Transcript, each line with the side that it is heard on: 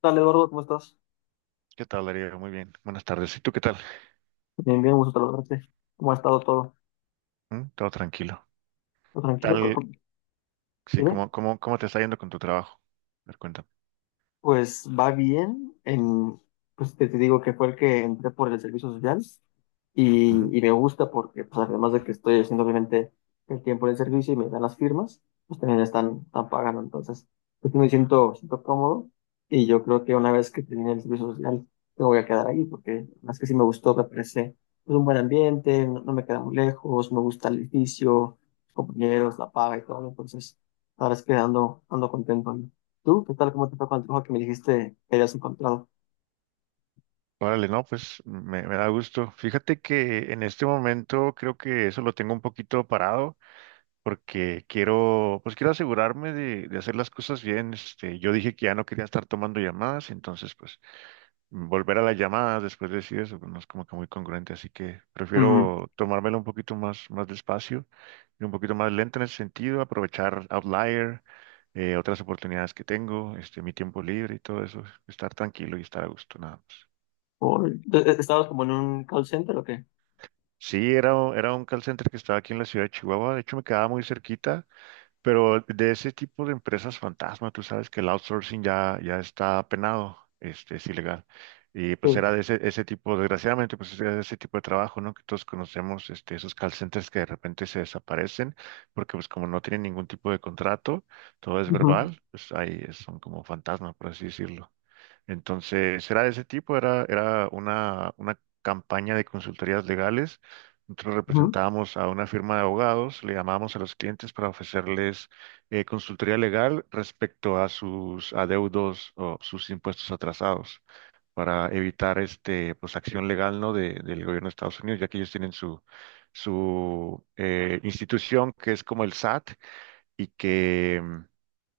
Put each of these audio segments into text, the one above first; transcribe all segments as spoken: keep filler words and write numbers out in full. left: Tal, Eduardo? ¿Cómo estás?
right: ¿Qué tal, Darío? Muy bien. Buenas tardes. ¿Y tú qué tal?
left: Bien, bien, gusto saludarte. ¿Cómo ha estado todo?
right: ¿Mm? ¿Todo tranquilo?
left: ¿Todo tranquilo? ¿Cómo-
right: Tal,
left: cómo-
right: sí,
left: Dime.
right: ¿cómo, cómo, cómo te está yendo con tu trabajo? A ver, cuéntame.
left: Pues va bien. En, pues te, te digo que fue el que entré por el servicio social.
right: Ujú.
left: Y, y me gusta porque, pues, además de que estoy haciendo obviamente el tiempo en el servicio y me dan las firmas, pues también están, están pagando. Entonces, pues me siento, siento cómodo y yo creo que una vez que termine el servicio social, me voy a quedar ahí porque más que sí me gustó, me parece pues, un buen ambiente, no, no me queda muy lejos, me gusta el edificio, los compañeros, la paga y todo. Entonces, ahora es que ando, ando contento. ¿No? ¿Tú qué tal? ¿Cómo te fue con el trabajo que me dijiste que habías encontrado?
right: Órale, no, pues me, me da gusto. Fíjate que en este momento creo que eso lo tengo un poquito parado porque quiero, pues quiero asegurarme de, de hacer las cosas bien. Este, yo dije que ya no quería estar tomando llamadas, entonces pues volver a las llamadas después de decir eso, pues, no es como que muy congruente, así que
left: Ujú.
right: prefiero tomármelo un poquito más, más despacio y un poquito más lento en ese sentido, aprovechar Outlier, eh, otras oportunidades que tengo, este, mi tiempo libre y todo eso, estar tranquilo y estar a gusto, nada más.
left: ¿O- ¿Estabas como en un call center o qué?
right: Sí, era, era un call center que estaba aquí en la ciudad de Chihuahua, de hecho me quedaba muy cerquita. Pero de ese tipo de empresas fantasma, tú sabes que el outsourcing ya, ya está penado, este, es ilegal. Y pues
left: Sí.
right: era de ese, ese tipo, desgraciadamente, pues era de ese tipo de trabajo, ¿no? Que todos conocemos, este, esos call centers que de repente se desaparecen, porque pues como no tienen ningún tipo de contrato, todo es
left: Ujú,
right: verbal, pues ahí son como fantasma, por así decirlo. Entonces, era de ese tipo, era, era una, una campaña de consultorías legales. Nosotros
left: ujú,
right: representábamos a una firma de abogados, le llamábamos a los clientes para ofrecerles eh, consultoría legal respecto a sus adeudos o sus impuestos atrasados, para evitar este, pues, acción legal, ¿no? De- del gobierno de Estados Unidos, ya que ellos tienen su, su eh, institución que es como el S A T y que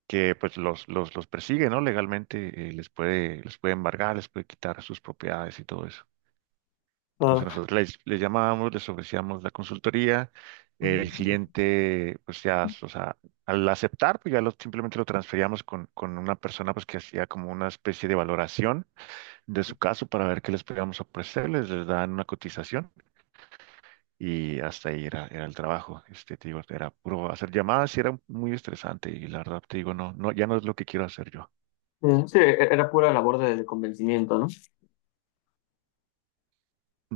right: que pues los, los, los persigue, ¿no? Legalmente eh, les puede, les puede embargar, les puede quitar sus propiedades y todo eso. Entonces
left: ah,
right: nosotros les, les llamábamos, les ofrecíamos la consultoría, eh, el
left: ujú.
right: cliente pues ya, o sea, al aceptar pues ya lo, simplemente lo transferíamos con, con una persona pues que hacía como una especie de valoración de su caso para ver qué les podíamos ofrecer, les, les dan una cotización. Y hasta ahí era, era el trabajo, este, te digo, era puro hacer llamadas y era muy estresante y la verdad te digo, no, no, ya no es lo que quiero hacer yo.
left: Eh, Sí, e- era pura labor de, de convencimiento, ¿no?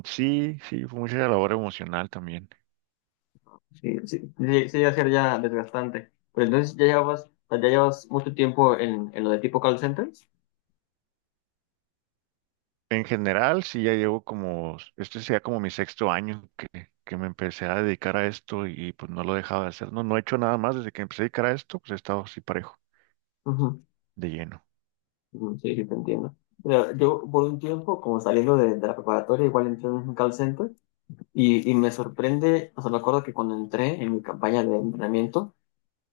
right: Sí, sí, fue mucha labor emocional también.
left: Sí, sí, sí, sí, iba a ser ya desgastante. Pero entonces ya llevas, ya llevas mucho tiempo en, en lo de tipo call centers.
right: En general, sí, ya llevo como, este sea como mi sexto año que, que me empecé a dedicar a esto y pues no lo he dejado de hacer. No, no he hecho nada más desde que empecé a dedicar a esto, pues he estado así parejo,
left: Ujú,
right: de lleno.
left: ujú, sí, sí, te entiendo. Mira, yo por un tiempo, como saliendo de, de la preparatoria, igual entré en un call center y, y me sorprende, o sea, me acuerdo que cuando entré en mi campaña de entrenamiento,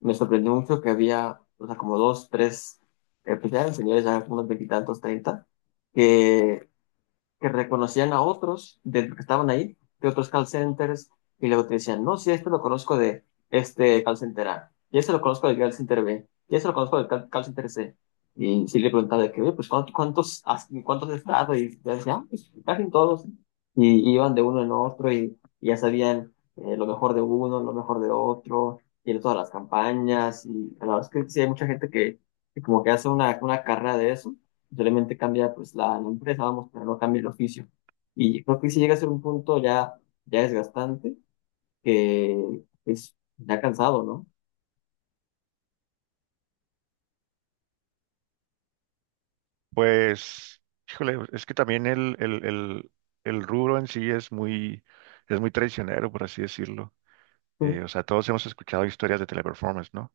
left: me sorprendió mucho que había, o sea, como dos, tres, eh, pues ya eran señores, ya unos veintitantos, treinta, que que reconocían a otros de los que estaban ahí, de otros call centers, y luego te decían, no, sí, este lo conozco de este call center A, y este lo conozco del call center B, y este lo conozco del call, call center C. Y sí le preguntaba de que, oye, pues, ¿cuántos, cuántos has, cuántos has estado? Y ya decían, ah, pues, casi todos. Y, y iban de uno en otro y, y ya sabían eh, lo mejor de uno, lo mejor de otro, y de todas las campañas. Y la verdad es que sí hay mucha gente que, que como que hace una, una carrera de eso solamente cambia pues la, la empresa, vamos, pero no cambia el oficio. Y creo que si llega a ser un punto ya, ya desgastante, que es ya cansado, ¿no?
right: Pues, híjole, es que también el, el, el, el rubro en sí es muy, es muy traicionero, por así decirlo. Eh, o
left: Mm,
right: sea, todos hemos escuchado historias de Teleperformance, ¿no?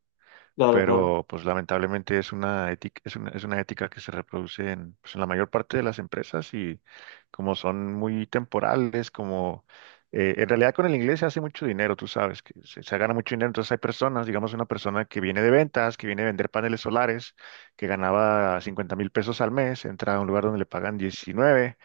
left: claro, claro,
right: Pero pues lamentablemente es una ética, es una, es una ética que se reproduce en, pues, en la mayor parte de las empresas y como son muy temporales, como eh, en realidad con el inglés se hace mucho dinero, tú sabes, que se, se gana mucho dinero, entonces hay personas, digamos una persona que viene de ventas, que viene a vender paneles solares, que ganaba cincuenta mil pesos al mes, entra a un lugar donde le pagan diecinueve,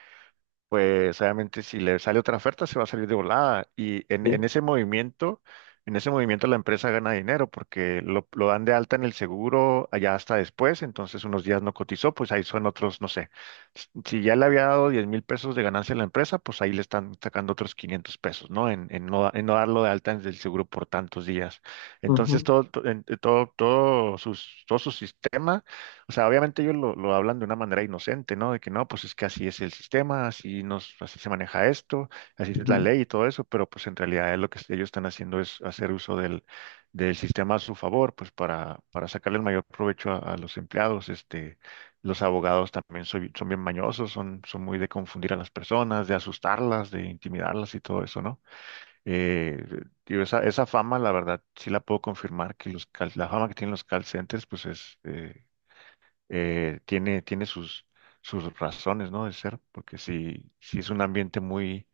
right: pues obviamente si le sale otra oferta se va a salir de volada. Y en, en
left: sí.
right: ese movimiento, en ese movimiento la empresa gana dinero porque lo, lo dan de alta en el seguro allá hasta después, entonces unos días no cotizó, pues ahí son otros, no sé. S- Si ya le había dado diez mil pesos de ganancia a la empresa, pues ahí le están sacando otros quinientos pesos, ¿no? En, en no, da- en no darlo de alta en el seguro por tantos días. Entonces
left: Ujú,
right: todo, to- en- eh, todo, todo sus, todo su sistema. O sea, obviamente ellos lo, lo hablan de una manera inocente, ¿no? De que no, pues es que así es el sistema, así nos, así se maneja esto, así es la
left: ujú.
right: ley y todo eso, pero pues en realidad es lo que ellos están haciendo es hacer uso del, del sistema a su favor, pues para, para sacarle el mayor provecho a, a los empleados. Este, los abogados también soy- son bien mañosos, son, son muy de confundir a las personas, de asustarlas, de intimidarlas y todo eso, ¿no? Eh, Digo, esa, esa fama, la verdad, sí la puedo confirmar, que los, call- la fama que tienen los call centers, pues es... eh, eh, tiene, tiene sus, sus razones, ¿no? De ser, porque si, si es un ambiente muy,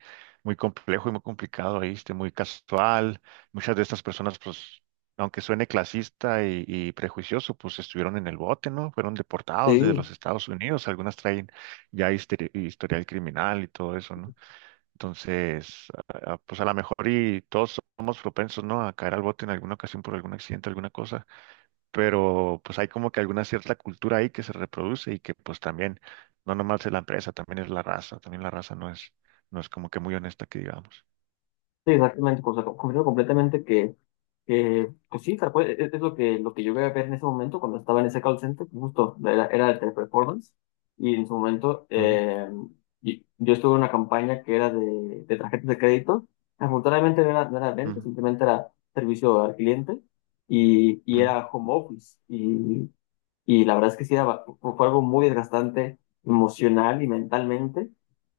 right: muy complejo y muy complicado ahí, este, muy casual, muchas de estas personas, pues, aunque suene clasista y, y prejuicioso, pues estuvieron en el bote, ¿no? Fueron deportados desde
left: Sí.
right: los Estados Unidos, algunas traen ya histori- historial criminal y todo eso, ¿no? Entonces, ah, pues a lo mejor y todos somos propensos, ¿no? A caer al bote en alguna ocasión por algún accidente, alguna cosa, pero pues hay como que alguna cierta cultura ahí que se reproduce y que pues también, no nomás es la empresa, también es la raza, también la raza no es, no es como que muy honesta que digamos.
left: Sí, exactamente, pues, o sea, comprendo completamente que, que pues sí, tal cual, es, es lo que, lo que yo voy a ver en ese momento cuando estaba en ese call center, justo era, era el teleperformance, y en su momento
right: Ujú,
left: eh, y- yo estuve en una campaña que era de, de tarjetas de crédito, afortunadamente no era, no era venta,
right: ujú,
left: simplemente era servicio al cliente, y, y
right: ujú,
left: era home office, y la verdad es que sí, era fue algo muy desgastante emocional y mentalmente.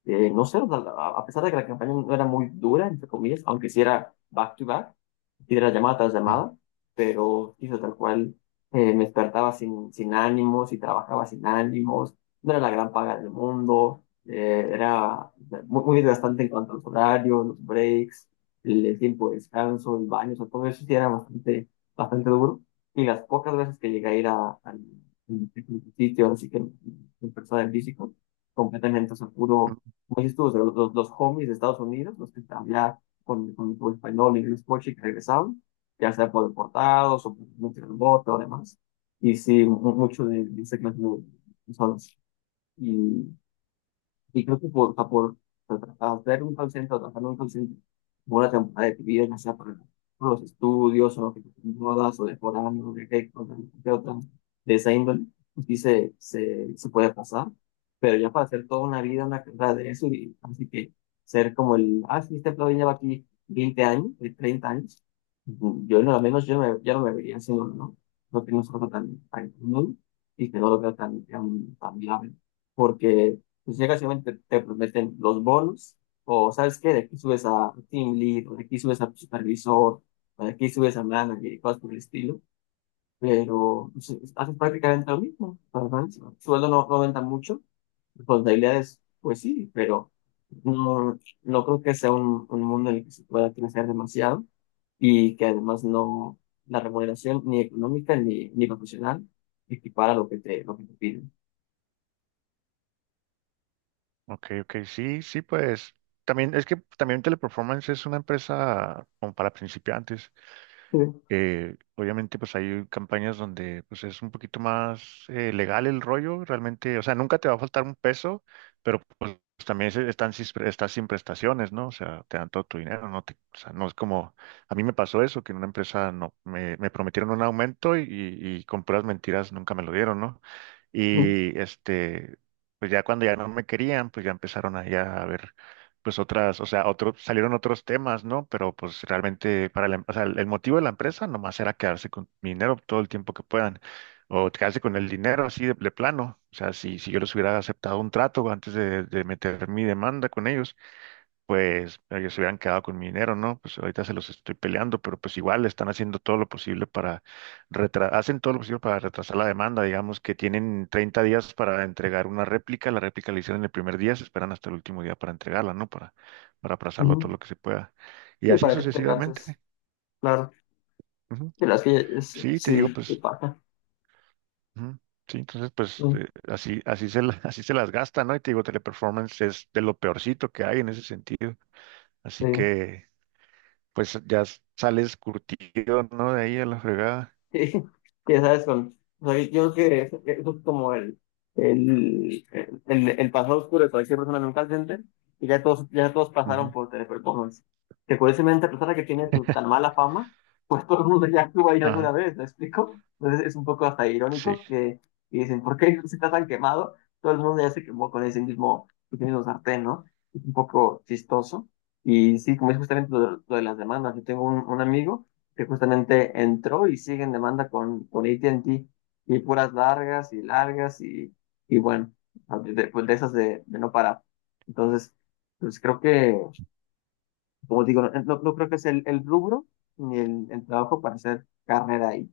left: Eh, no sé, o sea, a a pesar de que la campaña no era muy dura, entre comillas, aunque sí era back to back, sí era llamada tras
right: ujú,
left: llamada, pero hizo tal cual, eh, me despertaba sin, sin ánimos y trabajaba sin ánimos, no era la gran paga del mundo, eh, era muy, muy desgastante en cuanto a los horarios, los breaks, el, el tiempo de descanso, el baño, o sea, todo eso sí era bastante, bastante duro. Y las pocas veces que llegué a ir a, al al sitio, así que en persona en físico, completamente, o sea, puro,
right: ujú.
left: como dices tú, o sea, los, los, los homies de Estados Unidos, los que hablaban con, con tu español, inglés, coche, que regresaban, ya sea por deportados o por meter el voto, además. Y sí, mu- mucho de, de esa clase de personas. Y creo que por, a por tra- a hacer un call center, a trabajar en un call center, por una temporada de tu vida, ya sea por, por los estudios, o lo que te mudas, o de foráneo, o de qué cosa, de qué otra, de esa índole, pues sí se, se, se puede pasar, pero ya para hacer toda una vida, una carrera de eso, y así que ser como el, ah, sí, este plugin lleva aquí veinte años, eh, treinta años, ujú, yo no, al menos yo, me, yo no me vería haciéndolo, ¿no? No que no es algo tan, tan común y que no lo veo tan, tan, tan viable porque pues llegas y obviamente te, prometen los bonos, o sabes qué, de aquí subes a team lead, o de aquí subes a supervisor, o de aquí subes a manager y cosas por el estilo, pero pues, haces prácticamente lo mismo, ¿verdad? El sueldo no, no aumenta mucho, responsabilidades, pues sí, pero no, no creo que sea un, un mundo en el que se pueda crecer demasiado y que además no, la remuneración ni económica ni, ni profesional equipara lo que te, lo que te piden.
right: Ok, ok, sí, sí, pues también es que también Teleperformance es una empresa como para principiantes.
left: Sí,
right: Eh, obviamente, pues hay campañas donde pues es un poquito más eh, legal el rollo, realmente, o sea, nunca te va a faltar un peso, pero pues también se- están sin, estás sin prestaciones, ¿no? O sea, te dan todo tu dinero, no te, o sea, no es como, a mí me pasó eso, que en una empresa no, me, me prometieron un aumento y, y, y con puras mentiras nunca me lo dieron, ¿no?
left: ujú,
right: Y este, pues ya cuando ya no me querían, pues ya empezaron ahí a ver, pues otras, o sea, otros, salieron otros temas, ¿no? Pero pues realmente para la, em- o sea, el el motivo de la empresa nomás era quedarse con mi dinero todo el tiempo que puedan, o quedarse con el dinero así de, de plano. O sea, si, si yo les hubiera aceptado un trato antes de, de meter mi demanda con ellos, pues ellos se hubieran quedado con mi dinero, ¿no? Pues ahorita se los estoy peleando, pero pues igual están haciendo todo lo posible para retrasar, hacen todo lo posible para retrasar la demanda, digamos que tienen treinta días para entregar una réplica, la réplica la hicieron el primer día, se esperan hasta el último día para entregarla, ¿no? Para, para aplazarlo
left: ujú.
right: todo lo que se pueda. Y
left: Sí,
right: así
left: para que tú te canses.
right: sucesivamente.
left: Claro.
right: Ujú.
left: De las que es-
right: Sí, te digo,
left: sí, que
right: pues,
left: pasa.
right: ujú. Sí, entonces pues
left: Mm,
right: eh, así, así se, la- así se las gasta, ¿no? Y te digo, Teleperformance es de lo peorcito que hay en ese sentido. Así
left: sí.
right: que pues ya s- sales curtido, ¿no? De ahí a la fregada.
left: Sí, ya sabes, con, o sea, yo creo que eso, eso es como el, el, el, el pasado oscuro de cualquier persona en un call center, y ya todos, ya todos pasaron
right: Ujú.
left: por teleperformance. Que curiosamente, a pesar de que tiene su tan mala fama, pues todo el mundo ya estuvo ahí alguna
right: Ajá.
left: vez, ¿me explico? Entonces es un poco hasta
right: Sí,
left: irónico que y dicen, ¿por qué se está tan quemado? Todo el mundo ya se quemó con ese mismo, ese mismo sartén, ¿no? Es un poco chistoso. Y sí, como es justamente lo de, lo de las demandas, yo tengo un un amigo que justamente entró y sigue en demanda con, con A T y T y puras largas y largas y, y bueno, de, pues de esas de, de no parar. Entonces, pues creo que, como digo, no, no- no creo que es el, el rubro ni el, el trabajo para hacer carrera ahí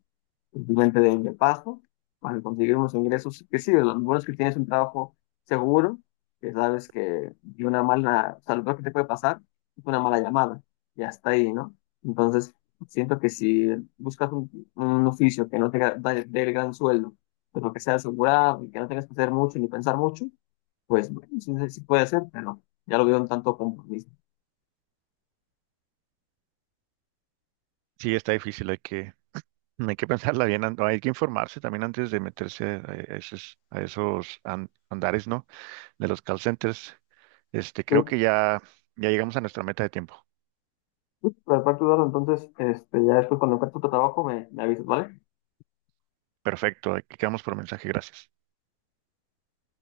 left: simplemente de, de paso, para conseguir unos ingresos que sí, lo bueno es que tienes un trabajo seguro, que sabes que de una mala, o sea, lo peor que te puede pasar es una mala llamada, y hasta ahí, ¿no? Entonces, siento que si buscas un, un oficio que no te ga- da- dé el gran sueldo, pero que sea asegurado y que no tengas que hacer mucho ni pensar mucho, pues bueno, sí, sí sí puede ser, pero ya lo veo un tanto compromiso.
right: sí, está difícil, hay que, hay que pensarla bien, an- hay que informarse también antes de meterse a, a esos, a esos an- andares, ¿no? De los call centers. Este,
left: Sí,
right: creo que ya, ya llegamos a nuestra meta de tiempo.
left: sí, Por parte, Eduardo, entonces, este, ya después cuando encuentre tu trabajo me, me avisas, ¿vale?
right: Perfecto, aquí quedamos por mensaje, gracias.